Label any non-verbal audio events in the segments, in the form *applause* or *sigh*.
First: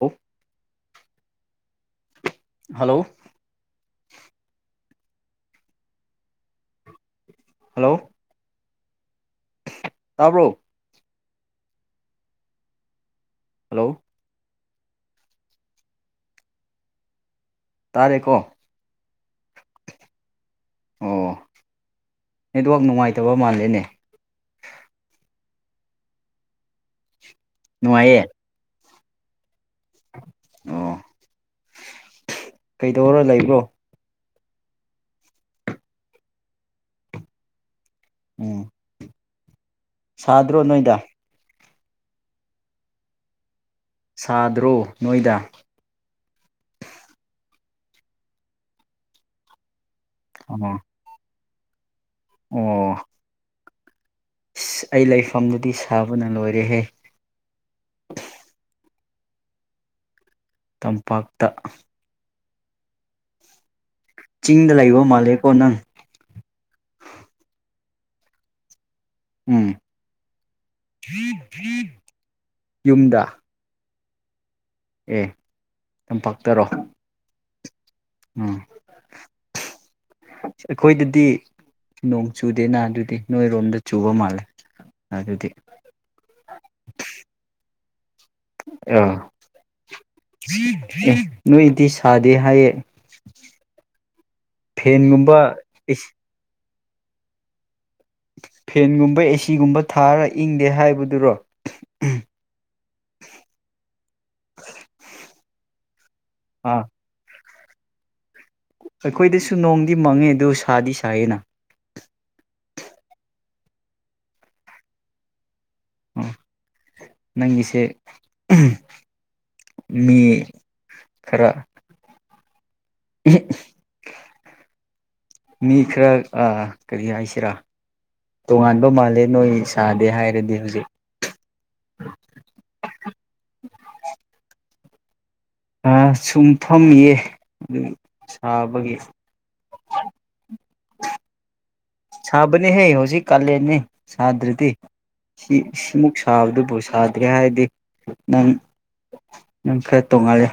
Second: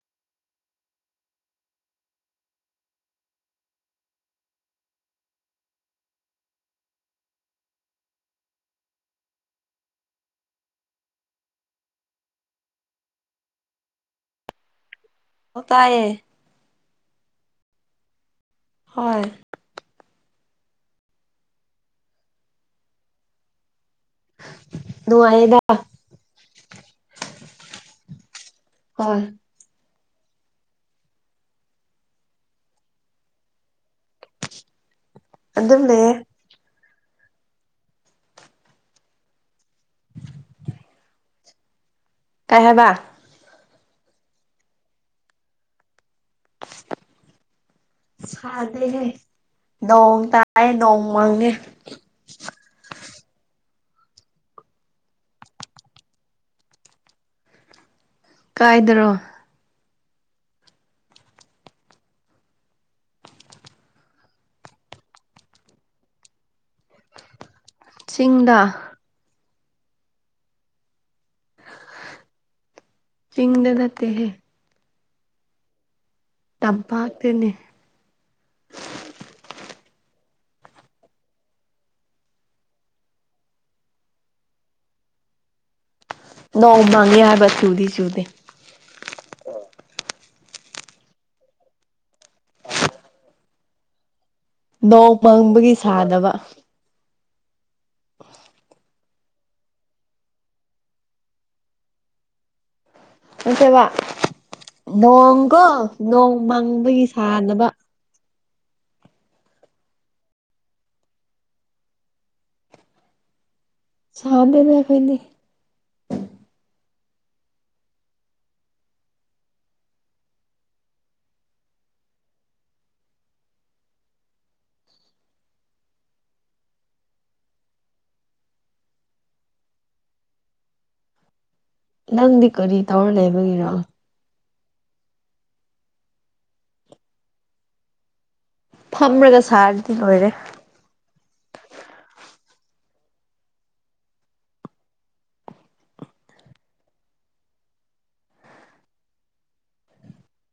ꯑꯣ hello hello ꯇꯔꯕ꯭ꯔꯣ hello ꯑꯥꯎ ꯇꯥꯌꯦ ꯇꯥꯔꯦꯀꯣ ꯍꯣꯏ ꯑꯣ ꯅꯦꯠꯋꯥꯛ ꯅꯨꯡꯉꯥꯏꯇꯕ ꯃꯥꯜꯂꯦꯅꯦ ꯅꯨꯡꯉꯥꯏꯌꯦꯗꯥ ꯅꯨꯡꯉꯥꯏꯌꯦ ꯍ ꯑꯣ ꯀꯩꯗꯧꯔ ꯂꯩꯕ꯭ꯔꯣ ꯑꯗꯨꯝ ꯂꯩꯌꯦ ꯎꯝ ꯁꯥꯗ꯭ꯔꯣ ꯅꯣꯏꯗ ꯀꯩ ꯍꯥꯏꯕꯥ ꯁꯥꯗ꯭ꯔꯣ ꯅꯣꯏꯗꯥ ꯁꯥꯗꯦꯦ ꯅꯣꯡ ꯇꯥꯏ ꯑꯣ ꯅꯣꯡ ꯃꯪꯉꯦ ꯑꯣ ꯑꯩ ꯂꯩꯐꯝꯗꯨꯗꯤ ꯁꯥꯕꯅ ꯂꯣꯏꯔꯦꯍꯦ ꯀꯥꯏꯗ꯭ꯔꯣ ꯇꯝꯄꯥꯛꯇ ꯆꯤꯡꯗ ꯂꯩꯕ ꯃꯥꯜꯂꯦꯀꯣ ꯅꯪ ꯆꯤꯡꯗ ꯎꯝ ꯌꯨꯝꯗ ꯠꯇꯍꯦ ꯑꯦ ꯇꯝꯄꯥꯛꯇꯔꯣ ꯇꯄ ꯍꯥꯥꯛꯇꯦꯅꯦ ꯎꯝ ꯑꯩꯈꯣꯏꯗꯗꯤ ꯅꯣꯡ ꯆꯨꯗꯦꯅ ꯑꯗꯨꯗꯤ ꯅꯣꯏꯔꯣꯝꯗ ꯆꯨꯕ ꯃꯥꯜꯂꯦ ꯑꯗꯨꯗꯤ ꯅꯣꯡ ꯃꯥꯡꯒꯌꯥ ꯍꯥꯏꯕ ꯆꯨꯗꯤ ꯆꯨꯗꯤ ꯑ ꯅꯣꯏꯗꯤ ꯁꯥꯗꯦ ꯍꯥꯏꯌꯦ ꯅꯣꯡ ꯐꯦꯟꯒꯨꯝꯕ ꯄꯪꯕꯒꯤ ꯏꯁ ꯁꯥꯗꯕ ꯐꯦꯟꯒꯨꯝꯕ ꯑꯦꯁꯤꯒꯨꯝꯕ ꯊꯥꯔ ꯏꯪꯗꯦ ꯍꯥꯏꯕꯗꯨꯔꯣ ꯅꯠꯇꯦꯕ ꯅꯣꯡ ꯀꯣ ꯅꯣꯡ ꯑꯥ ꯃꯪꯕꯒꯤ ꯁꯥꯅꯕ ꯑꯩꯈꯣꯏꯗꯁꯨ ꯅꯣꯡꯗꯤ ꯃꯪꯉꯦ ꯑꯗꯨ ꯁꯥꯗꯤ ꯁꯥꯏꯌꯦꯅ ꯁꯥꯟꯗꯅ ꯀꯣꯏꯅꯤ ꯑꯣ ꯅꯪꯒꯤꯁꯦ ꯃꯤ ꯈꯔ *inaudible* ꯃꯤ ꯈꯔ ꯀꯔꯤ ꯍꯥꯏꯁꯤꯔꯥ ꯇꯣꯉꯥꯟꯕ ꯃꯥꯜꯂꯦ ꯅꯣꯏ ꯁꯥꯗꯦ ꯍꯥꯏꯔꯗꯤ ꯍꯧꯖꯤꯛ ꯅꯪꯗꯤ ꯀꯔꯤ ꯇꯧꯔ ꯂꯩꯕꯒꯤꯔꯣ ꯑ ꯁꯨꯝ ꯐꯝꯌꯦ ꯐꯝꯃꯔꯒ ꯁꯥꯔꯗꯤ ꯑꯣꯏꯔꯦ ꯁꯥꯕꯅꯤ ꯍꯦ ꯍꯧꯖꯤꯛ ꯀꯥꯂꯦꯟꯅꯤ ꯁꯥꯗ꯭ꯔꯤꯗꯤ ꯁꯤꯃꯨꯛ ꯁꯥꯕꯗꯨꯕꯨ ꯁꯥꯗ꯭ꯔꯦ ꯍꯥꯏꯔꯗꯤ ꯅꯪ ꯅꯪ ꯈꯔ ꯇꯣꯡꯉꯥꯜꯂꯦ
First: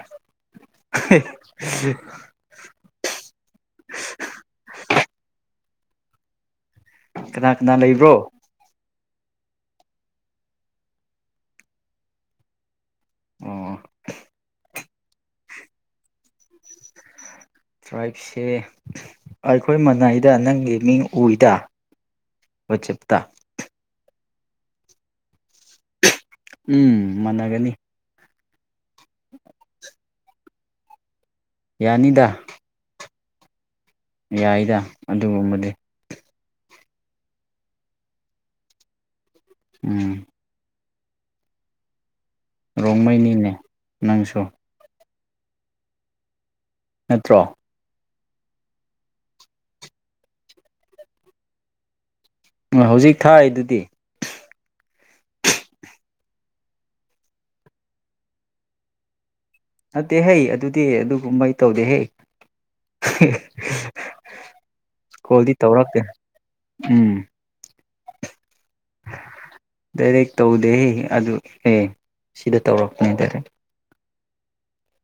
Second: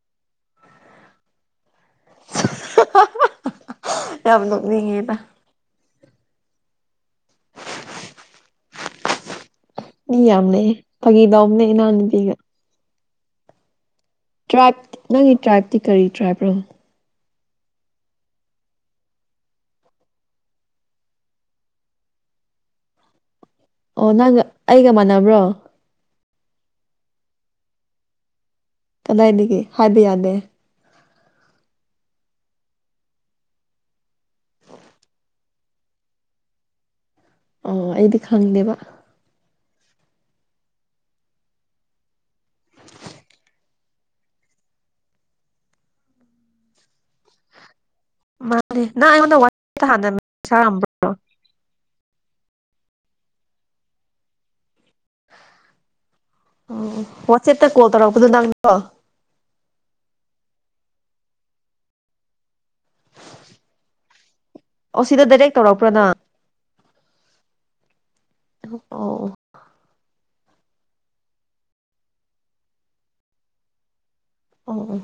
ꯌꯥꯝ ꯂꯅꯤꯡꯉꯗ ꯀꯅꯥ ꯀꯅꯥ ꯂꯩꯕ꯭ꯔꯣ ꯏ ꯌꯥꯝꯅꯦ ꯇꯒꯤ ꯏꯗꯝꯅ ꯅꯅꯤ ꯄꯒ ꯑꯣ ꯇ꯭ꯔ ꯅꯪꯒꯤ ꯇ꯭ꯔꯥꯏꯞꯇꯤ ꯀꯔꯤ ꯇ꯭ꯔꯥꯏꯕꯅꯣ ꯇ꯭ꯔꯥꯏꯞꯁꯦ ꯑꯩꯈꯣꯏ ꯃꯅꯥꯏꯗ ꯅꯪꯒꯤ ꯃꯤꯡ ꯎꯏꯗ ꯍ ꯆꯦꯞꯇ ꯑꯣ ꯅꯪꯒ ꯑꯩꯒ ꯃꯥꯟꯅꯕ꯭ꯔꯣ ꯎꯝ ꯃꯥꯟꯅꯒꯅꯤ ꯀꯗꯥꯏꯅꯤꯒ ꯍꯥꯏꯕ ꯌꯥꯗꯦ ꯌꯥꯅꯤꯗ ꯌꯥꯏꯗ ꯑꯗꯨꯒꯨꯝꯕꯗꯤ ꯑꯣ ꯑꯩꯗꯤ ꯈꯪꯗꯦꯕ ꯎꯝ ꯔꯣꯡꯃꯩꯅꯤꯅꯦ ꯅꯪꯁꯨꯣ ꯅꯠꯇ꯭ꯔꯣ ꯃꯥꯅꯦ ꯅꯪ ꯑꯩꯉꯣꯟꯗ ꯋꯥ ꯍ ꯁꯥꯝꯕ꯭ꯔꯣ ꯍꯧꯖꯤꯛ ꯊꯥꯏ ꯑꯗꯨꯗꯤ ꯎꯝ ꯋꯥꯆꯦꯠꯇ ꯀꯣ ꯇꯔ ꯀꯗ ꯂꯗ ꯅꯠꯇꯦ ꯍꯩ ꯑꯗꯨꯗꯤ ꯑꯗꯨꯒꯨꯝꯕꯩ ꯇꯧꯗꯦ ꯍꯦ ꯑꯣ ꯁꯤꯗ ꯁꯀꯨꯜꯗꯤ ꯗꯥꯏꯔꯦꯛ ꯇꯧꯔꯛꯄ꯭ꯔꯣ ꯇꯧꯔꯛꯇꯦ ꯅꯪ ꯎꯝ ꯑꯣ ꯗꯥꯏꯔꯦꯛ ꯇꯧꯗꯦ ꯑꯗꯨ ꯑꯦ ꯁꯤꯗ ꯇꯧꯔꯛꯄꯅꯦ ꯇꯗꯥꯏꯔꯦ ꯑꯣ ꯑꯣ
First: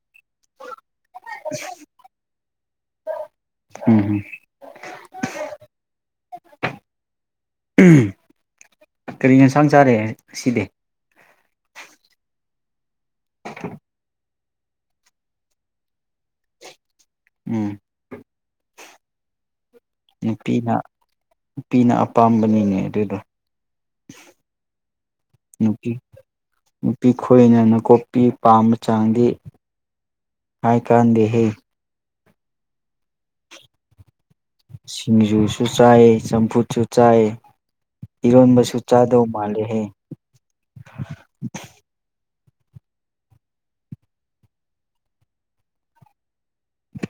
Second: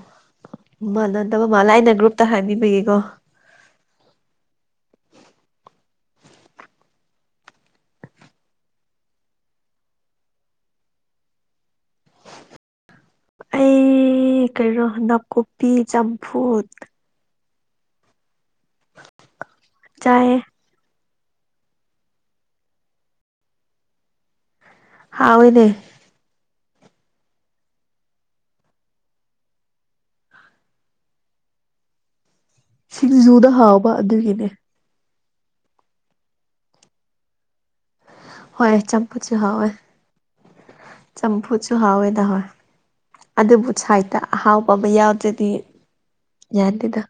ꯃꯥꯟꯅꯗꯕ ꯃꯥꯜꯂ ꯑꯩꯅ ꯒ꯭ꯔꯨꯞꯇ ꯍꯥꯏꯕꯤꯕꯒꯦꯀꯣ *unintelligible* ꯀꯔꯤ ꯌꯦꯟꯁꯥꯡ ꯆꯥꯔꯦ ꯑꯁꯤꯗꯤ *unintelligible* ꯀꯔꯣ ꯅ ꯀꯣꯄꯤ ꯆꯝꯐꯨꯠ ꯎꯝ ꯆꯥꯏꯌꯦ ꯅꯨꯄꯤꯅ ꯅꯨꯄꯤꯅ ꯑꯄꯥꯝꯕꯅꯤꯅꯦ ꯑꯗꯨꯗ ꯍ ꯑꯣꯏꯅꯦ ꯅꯨꯄꯤ ꯈꯣꯏꯅ ꯅꯀꯨꯞꯄꯤ ꯄꯥꯝꯕ ꯆꯥꯡꯗꯤ ꯍꯥꯏ ꯀꯥꯟꯗꯦꯍꯦ ꯁꯤꯡꯖꯨꯗ ꯍꯥꯎꯕ ꯑꯗꯨꯒꯤꯅꯦ ꯁꯤꯡꯖꯨꯁꯨ ꯆꯥꯏ ꯆꯝꯐꯨꯠꯁꯨ ꯆꯥꯏ ꯍꯣꯏ ꯏꯔꯣꯟꯕꯁꯨ ꯆꯥꯗꯧ ꯆꯝꯐꯨꯁꯨ ꯍꯥꯎꯋꯦ ꯃꯥꯜꯂꯦꯍꯦ ꯆꯝꯐꯨꯁꯨ ꯍꯥꯎꯋꯦꯗ ꯍꯣꯏ ꯑꯗꯨꯕꯨ ꯁꯥꯏꯗ ꯇ ꯑꯍꯥꯎꯕ ꯑꯃ ꯌꯥꯎꯗ꯭ꯔꯗꯤ ꯌꯥꯥꯟꯇꯗ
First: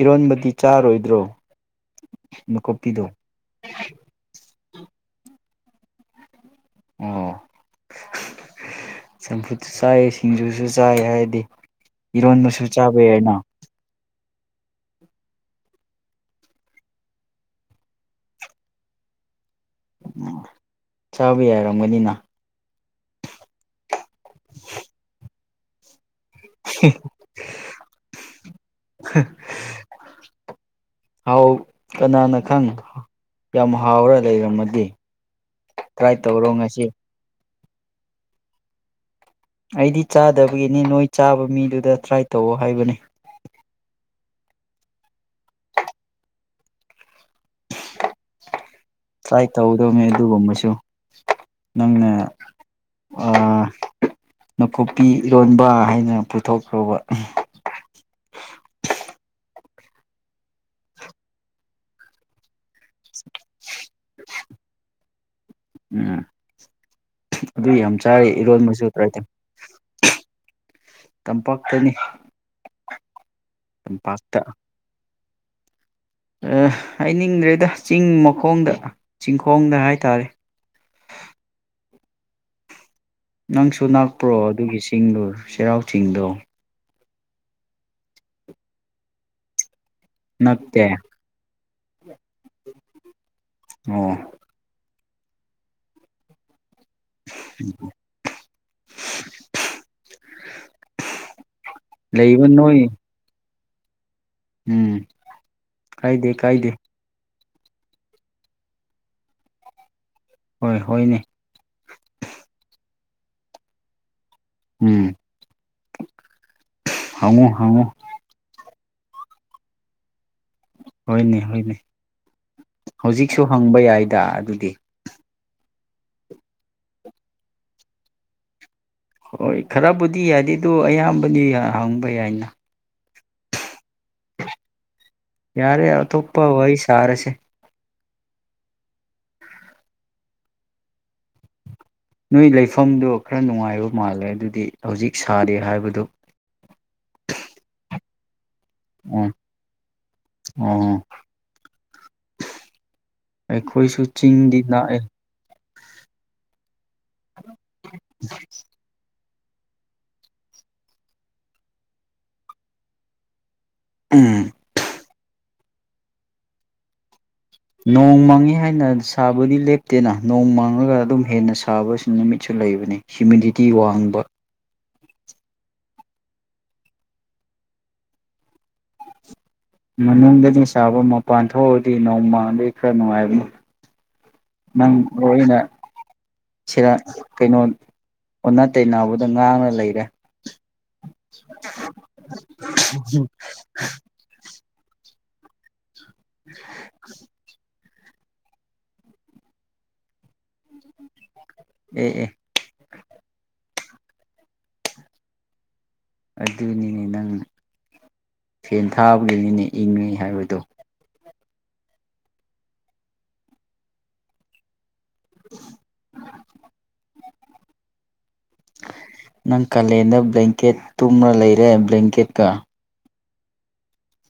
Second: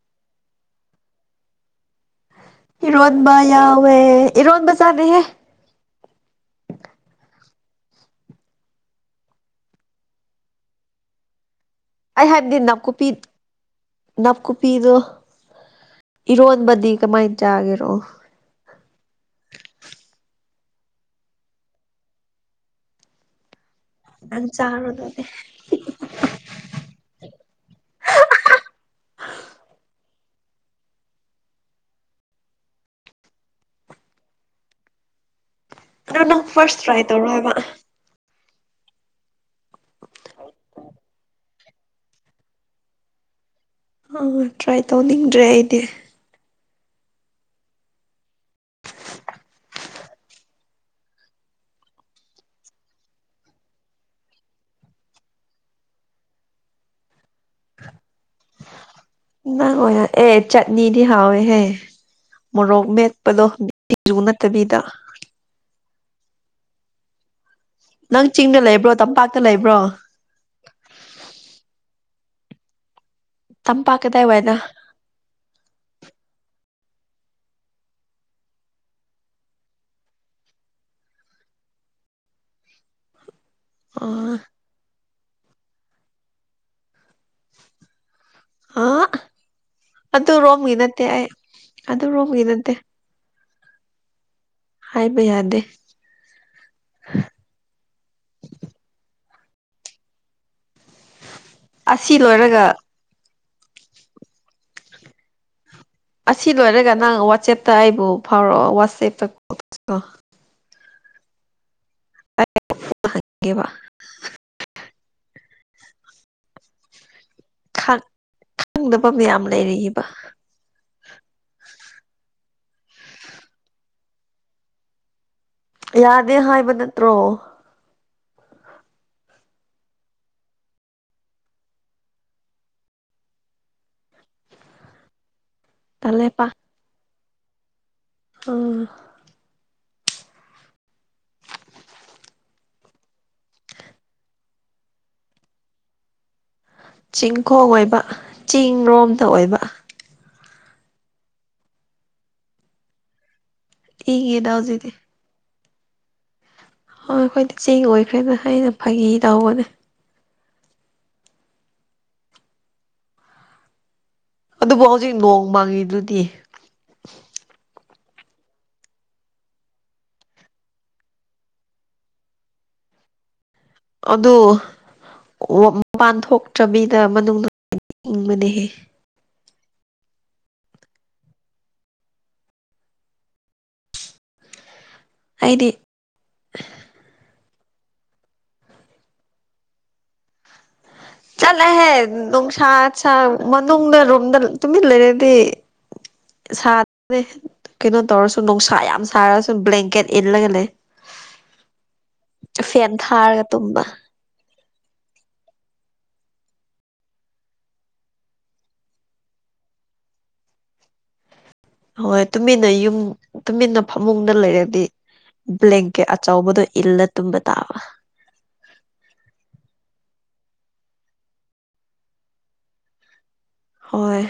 ꯏꯔꯣꯟꯕꯗꯤ ꯆꯥꯔꯣꯏꯗ꯭ꯔꯣ ꯅꯥꯀꯨꯞꯄꯤꯗꯣ ꯏꯔꯣꯟꯕꯥ ꯌꯥꯎ ꯇꯦ ꯏꯔꯣꯟꯕ ꯆꯥꯗꯦꯍꯦ ꯑꯣ ꯆꯝꯐꯨꯠꯁꯨ ꯆꯥꯏ ꯁꯤꯡꯖꯨꯁꯨ ꯆꯥꯏ ꯍꯥꯏꯗꯤ ꯏꯔꯣꯟꯗꯨꯁꯨ ꯆꯥꯕ ꯌꯥꯏꯅ ꯅꯥꯞꯀꯨꯞꯄꯤꯗꯣ ꯏꯔꯣꯟꯕꯗꯤ ꯀꯃꯥꯏꯅ ꯆꯥꯒꯦꯔꯣ ꯎ ꯆꯥꯕ ꯌꯥꯔꯝꯒꯅꯤꯅ ꯑ ꯆꯅꯗ *unintelligible* ꯍꯥꯎ ꯀꯅꯥꯅ ꯈꯪ ꯌꯥꯝ ꯍꯥꯎꯔ ꯂꯩꯔꯝꯃꯗꯤ ꯇ꯭ꯔꯥꯏ ꯑꯗꯨꯣ ꯅꯪ ꯇꯧꯔꯣ ꯐꯥꯔꯁ ꯉꯁꯤ ꯇ꯭ꯔꯥꯏ ꯇꯧꯔꯣ ꯍꯥꯏꯕ ꯑꯩꯗꯤ ꯆꯥꯗꯕꯒꯤꯅꯤ ꯅꯣꯏ ꯆꯥꯕ ꯃꯤꯗꯨꯗ ꯇ꯭ꯔꯥꯏ ꯇꯧꯑꯣ ꯍꯥꯏꯕꯅꯤ ꯑ ꯇ꯭ꯔꯥꯏ ꯇꯧꯅꯤꯡꯗ꯭ꯔꯦ ꯑꯩꯗꯤ ꯇ꯭ꯔꯥꯏ ꯇꯧꯗꯧꯅꯦ ꯑꯗꯨꯒꯨꯝꯕꯁꯨ ꯅꯪꯅ ꯑ ꯅꯥꯀꯨꯞꯄꯤ ꯏꯔꯣꯟꯕ ꯍꯥꯏꯅ ꯄꯨꯊꯣꯛꯈ꯭ꯔꯕ ꯅꯪ ꯑꯣꯏꯅ ꯑꯦ ꯆꯠꯅꯤꯗꯤ ꯍꯥꯎꯋꯦꯍꯦ ꯃꯣꯔꯣꯛ ꯃꯦꯠꯄꯗꯣ *unintelligible* ꯅꯠꯇꯕꯤꯗ ꯎꯝ ꯑꯗꯨ ꯌꯥꯝ ꯆꯥꯔ ꯅꯪ ꯆꯤꯡꯗ ꯏꯔꯣꯟꯕꯁꯨ ꯂꯩꯕ꯭ꯔꯣ ꯇ꯭ꯔꯥꯏꯇ ꯇꯝꯄꯥꯛꯇ ꯂꯩꯕ꯭ꯔꯣ ꯇꯝꯄꯥꯛꯇꯅꯤ ꯇꯝꯄꯥꯛ ꯇꯝꯄꯥꯛꯇ ꯀꯗꯌꯋꯥꯏꯗ ꯍꯥꯏꯅꯤꯡꯗ꯭ꯔꯦꯗ ꯆꯤꯡ ꯃꯈꯣꯡꯗ ꯆꯤꯡꯈꯣꯡꯗ ꯍꯥꯏꯇꯥꯔꯦ *unintelligible* ꯅꯪꯁꯨ ꯑ ꯅꯥꯛꯄ꯭ꯔꯣ ꯑꯗꯨꯒꯤ ꯆꯤꯡꯗꯣ ꯆꯩꯔꯥꯎ ꯆꯤꯡꯗꯣ ꯑ ꯑꯗꯨꯗ ꯔꯣꯝꯒꯤ ꯅꯛꯇꯦ ꯅꯠꯇꯦ ꯑ ꯑꯗꯨ ꯔꯣꯝꯒꯤ ꯅꯠꯇꯦ ꯑ ꯍꯥꯏꯕ ꯌꯥꯗꯦ *unintelligible* ꯑꯁꯤ ꯂꯩꯕ ꯂꯣꯏꯔꯒ ꯅꯣꯏ ꯎꯝ ꯀꯥꯏꯗꯦ ꯑꯁꯤ ꯀꯥꯏꯗꯦ ꯂꯣꯏꯔꯒ ꯅꯪ ꯋꯥꯆꯦꯞꯇ ꯑꯩꯕꯨ ꯐꯥꯎꯔꯛꯑꯣ ꯋꯥꯆꯦꯞꯇ ꯍꯣꯏ ꯍꯣꯏꯅꯦ *unintelligible* ꯎꯝ ꯍꯉꯨ ꯍꯉꯨ ꯈꯪꯗꯕꯗꯤ ꯌꯥꯝ ꯂꯩꯔꯤꯑꯕ ꯍꯣꯏꯅꯦ ꯍꯣꯏꯅꯦ ꯍꯧꯖꯤꯛꯁꯨ ꯍꯪꯕ ꯌꯥꯏꯗ ꯑꯗꯨꯗꯤ ꯌꯥꯗꯦ ꯍꯥꯏꯕ ꯅꯠꯇ꯭ꯔꯣ꯫ ꯍꯣꯏ ꯈꯔꯕꯨꯗꯤ ꯌꯥꯗꯦ ꯑꯗꯨ ꯑꯌꯥꯝꯕꯗꯤ ꯍꯪꯕ ꯌꯥꯏꯅ꯫ ꯌꯥꯔꯦ ꯑꯇꯣꯞꯄ ꯋꯥꯔꯤ ꯁꯔꯁꯦ꯫ ꯑꯣ꯫ ꯅꯣꯏ ꯂꯩꯐꯝꯗꯣ ꯈꯔ ꯅꯨꯡꯉꯥꯏꯕ ꯃꯥꯜꯂꯦ ꯑꯗꯨꯗꯤ ꯍꯧꯖꯤꯛ ꯁꯥꯗꯦ ꯍꯥꯏꯕꯗꯨ꯫ ꯆꯤꯡꯈꯣꯡ ꯑꯣꯏꯕ ꯆꯤꯡꯔꯣꯝꯗ ꯑꯣ ꯑꯣꯏꯕ꯫ ꯑꯣ ꯑꯩꯈꯣꯏꯁꯨ ꯏꯪꯉꯤꯗ ꯆꯤꯡꯗꯤ ꯍꯧꯖꯤꯛꯇꯤ ꯂꯥꯛꯑꯦ ꯍꯣ ꯑꯩꯈꯣꯏꯗꯤ ꯆꯦꯡ ꯑꯣꯏꯈ꯭ꯔꯦꯗ ꯑꯩꯅ ꯐꯈꯤ ꯇꯧꯕꯅꯦ꯫ ꯎꯝ ꯑꯗꯨꯕꯨ ꯍꯧꯖꯤꯛ ꯅꯣꯡ ꯃꯥꯡꯉꯤꯗꯨꯗꯤ꯫ ꯅꯣꯡ ꯃꯥꯡꯉꯤ ꯍꯥꯏꯅ ꯁꯥꯕꯗꯤ ꯂꯦꯞꯇꯦꯅ ꯅꯣꯡ ꯃꯥꯡꯉꯒ ꯑꯗꯨꯝ ꯍꯦꯟꯅ ꯁꯥꯕ ꯅꯨꯃꯤꯠꯁꯨ ꯂꯩꯕ ꯍ꯭ꯌꯨꯃꯤꯗꯤꯇꯤ ꯋꯥꯡꯕ꯫ ꯑꯗꯨ ꯃꯄꯥꯟ ꯊꯣꯛꯇ꯭ꯔꯕꯤꯗ ꯃꯅꯨꯡ ꯍꯤꯡꯕꯅꯦꯍꯦ꯫ ꯃꯅꯨꯡꯗꯗꯤ ꯁꯥꯥꯕ ꯃꯄꯥꯟ ꯊꯣꯛꯎꯗꯤ ꯅꯣꯡꯃꯥꯟꯗꯩ ꯈꯔ ꯅꯨꯡꯉꯥꯏꯕꯅꯤ꯫ ꯅꯪ ꯃꯔꯅ ꯑꯩꯗꯤ ꯁꯤꯔ ꯀꯩꯅꯣ ꯑꯣꯟꯅ ꯇꯩꯅꯕꯗ ꯉꯥꯡꯉꯥ ꯂꯩꯔꯦ꯫ ꯆꯂꯍꯦ ꯅꯨꯡꯁꯠꯁ ꯃꯅꯨꯡꯗ ꯔꯣꯝꯗ ꯇꯨꯃꯤꯟ ꯂꯩꯔꯥꯗꯤ꯫ ꯁꯥꯅꯦ ꯀꯩꯅꯣ ꯇꯧꯔꯁꯨ ꯅꯨꯡꯁꯥ ꯌꯥꯝ ꯁꯥꯔꯁꯨ ꯕ꯭ꯂꯦꯡꯀꯦꯠ ꯏꯜꯂꯒ ꯂꯩ꯫ ꯑꯦ ꯑꯦ ꯐꯦꯟ ꯊꯥꯔꯒ ꯇꯨꯝꯕ꯫ ꯑꯗꯨꯅꯤꯅꯦ ꯅꯪ꯫ ꯐꯦꯟ ꯊꯥꯕꯒꯤꯅꯤꯅ ꯏꯪꯉꯤ ꯍꯥꯏꯕꯗꯣ꯫ ꯍꯣꯏ ꯇꯨꯃꯤꯟꯅ ꯌꯨꯝ ꯇꯨꯃꯤꯟꯅ ꯐꯃꯨꯡꯗ ꯂꯩꯔꯗꯤ꯫ ꯕ꯭ꯂꯦꯛꯒꯤ ꯑꯆꯧꯕꯗꯣ ꯏꯜꯂ ꯇꯨꯝꯕ ꯇꯥꯕ꯫ ꯅꯪ ꯀ ꯂꯦ ꯕ꯭ꯂꯦꯡꯀꯦꯠ ꯇꯨꯝꯅ ꯂꯩꯔꯦ ꯕ꯭ꯂꯦꯡꯀꯦꯠꯀ꯫ ꯍꯣꯏ꯫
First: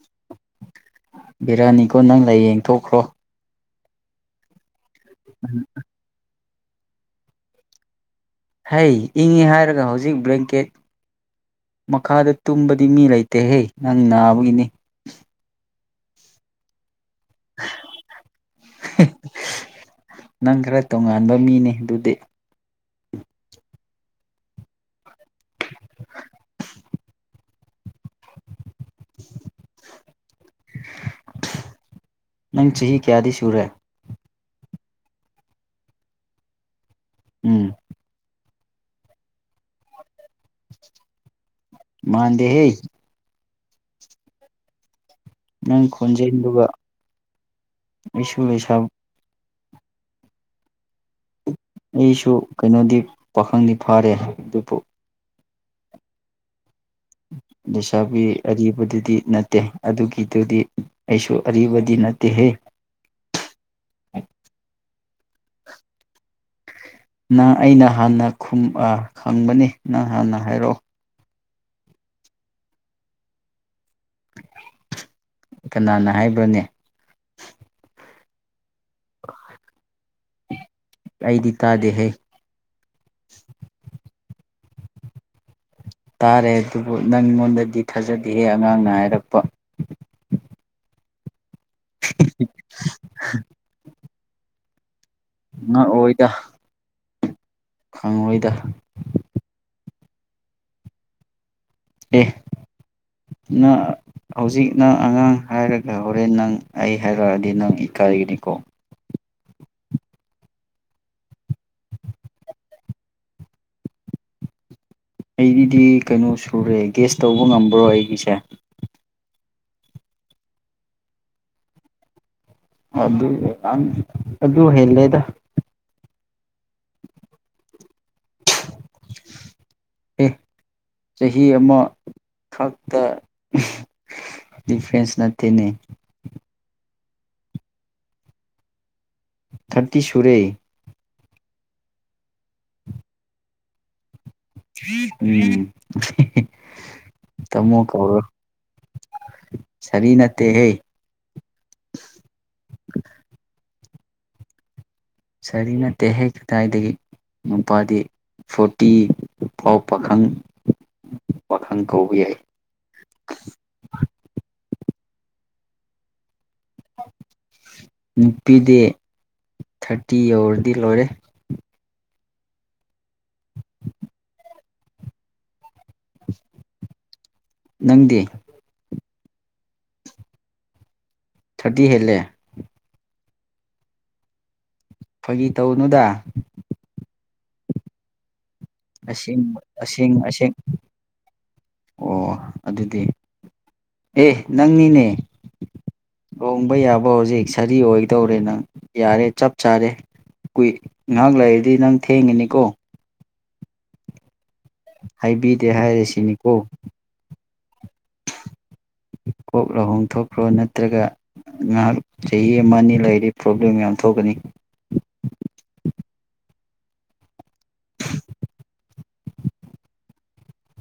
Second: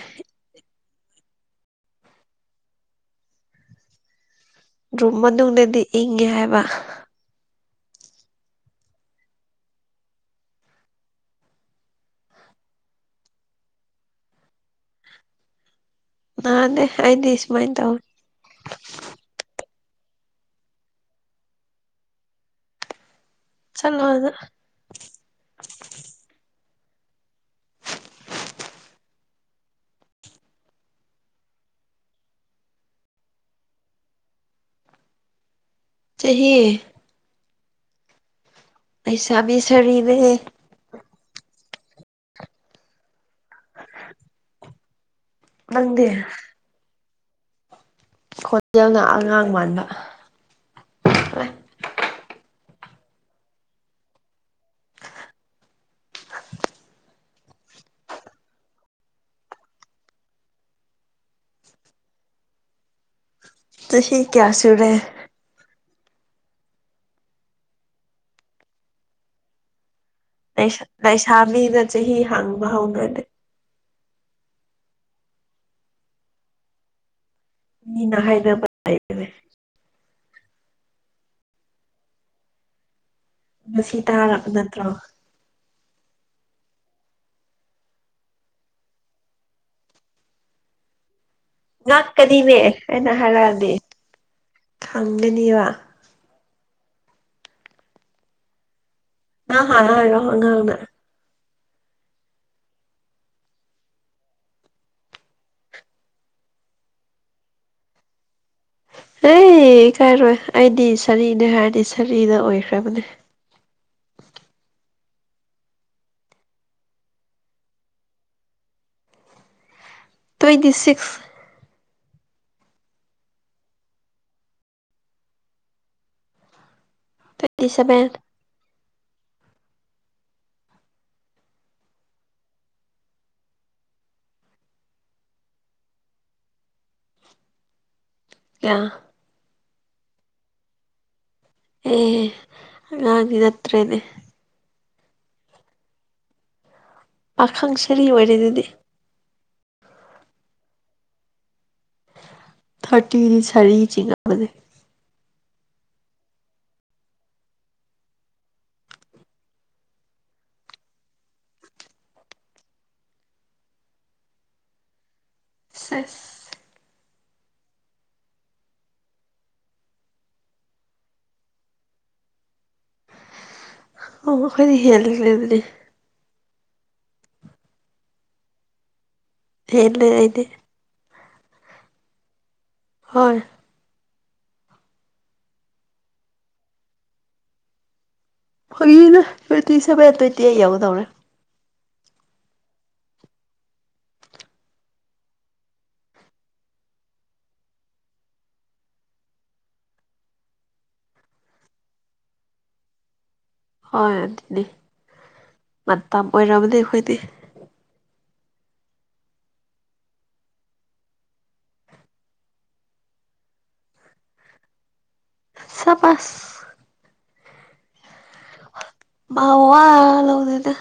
ꯕꯤꯔꯌꯥꯅꯤꯒꯣ ꯅꯪ ꯂꯥꯏ ꯌꯦꯡꯊꯣꯛꯈ꯭ꯔꯣ꯫ ꯔꯨꯝ ꯃꯅꯨꯡꯗꯗꯤ ꯏꯪꯉꯦ ꯍꯥꯏꯕ꯫ ꯍꯩ ꯏꯪꯉꯤ ꯍꯥꯏꯔꯒ ꯍꯧꯖꯤꯛ ꯕ꯭ꯂꯦꯡꯀꯦꯠ꯫ ꯃꯈꯥꯗ ꯇꯨꯝꯕꯗꯤ ꯃꯤ ꯂꯩꯇꯦꯍꯦ ꯅꯪ ꯅꯥꯕꯒꯤꯅꯤ꯫ ꯅꯥꯟꯅꯦ ꯑꯩꯗꯤ ꯁꯨꯃꯥꯏꯅ ꯇꯧ ꯅꯪ ꯈꯔ ꯇꯣꯉꯥꯟꯕ ꯃꯤꯅꯤ ꯑꯗꯨꯗꯤ꯫ ꯆꯠꯂꯣꯗ꯫ ꯍꯦꯍꯠ ꯅꯪ ꯆꯍꯤ ꯀꯌꯥꯗꯤ ꯁꯨꯔꯦ꯫ ꯆꯍꯤ ꯎꯝ꯫ ꯂꯩꯁꯥꯕꯤ ꯁꯔꯤꯅꯦꯍꯦ꯫ ꯃꯥꯟꯗꯦ ꯍꯦ꯫ ꯍꯥꯍꯨꯠ ꯅꯪ ꯈꯣꯟꯖꯦꯜ ꯑꯗꯨꯒ꯫ ꯈꯣꯟꯖꯦꯜꯅ ꯑꯉꯥꯡ ꯃꯥꯟꯕ ꯑꯩꯁꯨ ꯀꯩꯅꯣꯗꯤ ꯄꯥꯈꯪꯗꯤ ꯐꯥꯔꯦ ꯑꯗꯨꯕꯨ꯫ ꯎꯝ꯫ ꯂꯩꯁꯥꯕꯤ ꯑꯔꯤꯕꯗꯨꯗꯤ ꯅꯠꯇꯦ ꯑꯗꯨꯒꯤꯗꯨꯗꯤ ꯑꯩꯁꯨ ꯑꯔꯤꯕꯗꯤ ꯅꯠꯇꯦꯍꯦ꯫ ꯇꯦꯛ ꯆꯍꯤ ꯀꯌꯥ ꯁꯨꯔꯦ ꯅꯪ ꯑꯩꯅ ꯍꯥꯟꯅ ꯈꯨꯝ ꯍꯪꯕꯅꯤ ꯅꯪ ꯍꯥꯟꯅ ꯍꯥꯏꯔꯛꯑꯣ꯫ ꯊꯕꯤꯗ ꯆꯍꯤ ꯍꯥꯡꯕ ꯍꯧꯅꯗꯦ꯫ ꯀꯅꯥꯅ ꯍꯥꯏꯕ꯭ꯔꯅꯦ꯫ ꯃꯤꯅ ꯍꯥꯏꯅꯕ ꯂꯩꯕꯅꯦ꯫ ꯑꯩꯗꯤ ꯇꯥꯗꯦꯍꯦ꯫ ꯉꯁꯤ ꯇꯥꯔꯕ ꯅꯠꯇ꯭ꯔꯣ ꯇꯥꯔꯦ ꯑꯗꯨꯕꯨ ꯅꯪꯉꯣꯟꯗꯗꯤ ꯊꯥꯖꯗꯍꯦ ꯑꯉꯥꯡꯅ ꯍꯥꯏꯔꯛꯄ *unintelligible* ꯉꯥꯛꯀꯅꯤꯅꯦ ꯍꯥꯏꯅ ꯍꯥꯏꯔꯛꯑꯗꯤ ꯈꯪꯒꯅꯦꯕ ꯈꯪꯣꯏꯗ ꯉꯥꯡꯗ ꯑꯦ ꯍꯧꯖꯤꯛ ꯅꯪ ꯑꯉꯥꯡ ꯍꯥꯏꯔꯒ ꯍꯣꯔꯦꯟ ꯅꯪ ꯑꯩ ꯍꯥꯏꯔꯛꯑꯗꯤ ꯅꯪ ꯏꯀꯥꯏꯒꯤꯅꯤꯀꯣ ꯑꯦ ꯀꯥꯏꯔꯣꯏ ꯑꯩꯗꯤ ꯁꯥꯔꯤꯅꯦ ꯍꯥꯏꯔꯗꯤ ꯁꯥꯔꯤꯅ ꯑꯣꯏꯈ꯭ꯔꯕꯅꯦ ꯑꯩꯒꯤꯗꯤ ꯀꯩꯅꯣ ꯁꯨꯔꯦ ꯒꯦꯁ ꯇꯧꯕ ꯉꯝꯕ꯭ꯔꯣ ꯑꯩꯒꯤꯁꯦ ꯇ꯭ꯋꯦꯟꯇꯤ ꯁꯤꯛꯁ ꯑꯗꯨ ꯑꯗꯨ ꯍꯂꯦꯗ ꯇ꯭ꯋꯦꯟꯇꯤ ꯁꯚꯦꯟ *unintelligible* ꯆꯍꯤ ꯑꯃ ꯈꯥꯛꯛꯇ ꯗꯤꯐ꯭ꯔꯦꯦꯟꯁ ꯅ ꯅ ꯑ ꯊꯥꯔꯇ ꯁꯨꯔꯦ ꯑꯦꯉꯥꯡꯉꯅꯠꯇꯦꯅꯦ ꯎꯝ ꯄꯥꯈꯪ ꯇꯥꯃꯣ ꯁꯔꯤ ꯑꯣꯏꯦ ꯑꯗꯨꯗꯤ ꯁꯔꯤ ꯅꯠꯇꯦꯍꯦ ꯊꯥꯔꯇꯤꯗꯤ ꯁꯔꯤ ꯆꯤꯡ ꯁꯔꯤꯅꯠꯇꯦꯍꯦꯛ ꯀꯗꯥꯏꯗꯒꯤ ꯅꯨꯄꯥꯗꯤ ꯐꯣꯔꯇꯤ ꯐꯥꯎ ꯄꯥꯈꯪ ꯋꯥꯈꯪ ꯀꯧꯕ ꯌꯥꯏ ꯁꯦꯁ *unintelligible* ꯅꯨꯄꯤꯗꯤ ꯊꯥꯔꯇꯤ ꯌꯧꯔꯗꯤ ꯂꯣꯏꯔꯦ ꯑꯣ ꯃꯈꯣꯏꯗꯤ ꯍꯦꯜꯂꯈ꯭ꯔꯦ ꯑꯗꯨꯅꯦ ꯅꯪꯗꯤ ꯍꯦ ꯂꯩꯗꯤ ꯊꯥꯔꯇꯤ ꯍꯦꯜꯂꯦ ꯍꯣꯏ ꯐꯥꯒꯤ ꯇꯧꯅꯨꯗ ꯑ ꯐꯒꯤꯅꯦ ꯇ꯭ꯋꯦꯟꯇꯤ ꯁꯚꯦꯟ ꯑꯦꯡ ꯇ꯭ꯋꯦꯟꯇꯤ ꯑꯁꯦꯡ ꯑꯩꯠ ꯌꯧꯒꯗꯧꯔꯦ ꯑꯣ ꯑꯗꯨꯗꯤ ꯑꯦ ꯅꯪꯅꯤꯅꯦ ꯍꯣꯡꯕ ꯌꯥꯕ ꯍꯧꯖꯤꯛ ꯁꯥꯔꯤ ꯑꯣꯏꯗꯧꯔꯦ ꯅꯪ ꯌꯥꯔꯦ ꯆꯞ ꯆꯥꯔꯦ ꯀꯨꯏ ꯉꯥꯏꯍꯥꯛ ꯂꯩꯔꯗꯤ ꯅꯪ ꯊꯦꯡꯒꯅꯤꯀꯣ ꯍꯣꯏ ꯑꯗꯨꯇꯅꯦ ꯍꯥꯏꯕꯤꯗꯦ ꯃꯇꯝ ꯍꯥꯏꯔꯤꯁꯤꯅꯤꯀꯣ ꯑꯣꯏꯔꯕꯅꯦ ꯑꯩꯈꯣꯏꯗꯤ ꯀꯣꯛ ꯂꯥꯎꯍꯣꯡ ꯊꯣꯛꯈ꯭ꯔꯣ ꯅꯠꯇ꯭ꯔꯒ ꯉꯥꯏꯍꯥꯛ ꯆꯍꯤ ꯑꯃ ꯑꯅꯤ ꯂꯩꯔꯤ ꯄ꯭ꯔꯣꯕ꯭ꯂꯦꯝ ꯌꯥꯝ ꯊꯣꯛꯀꯅꯤ ꯆꯕꯥꯁ ꯃꯥ ꯋꯥ ꯍ ꯂꯧ ꯍꯧꯗꯗ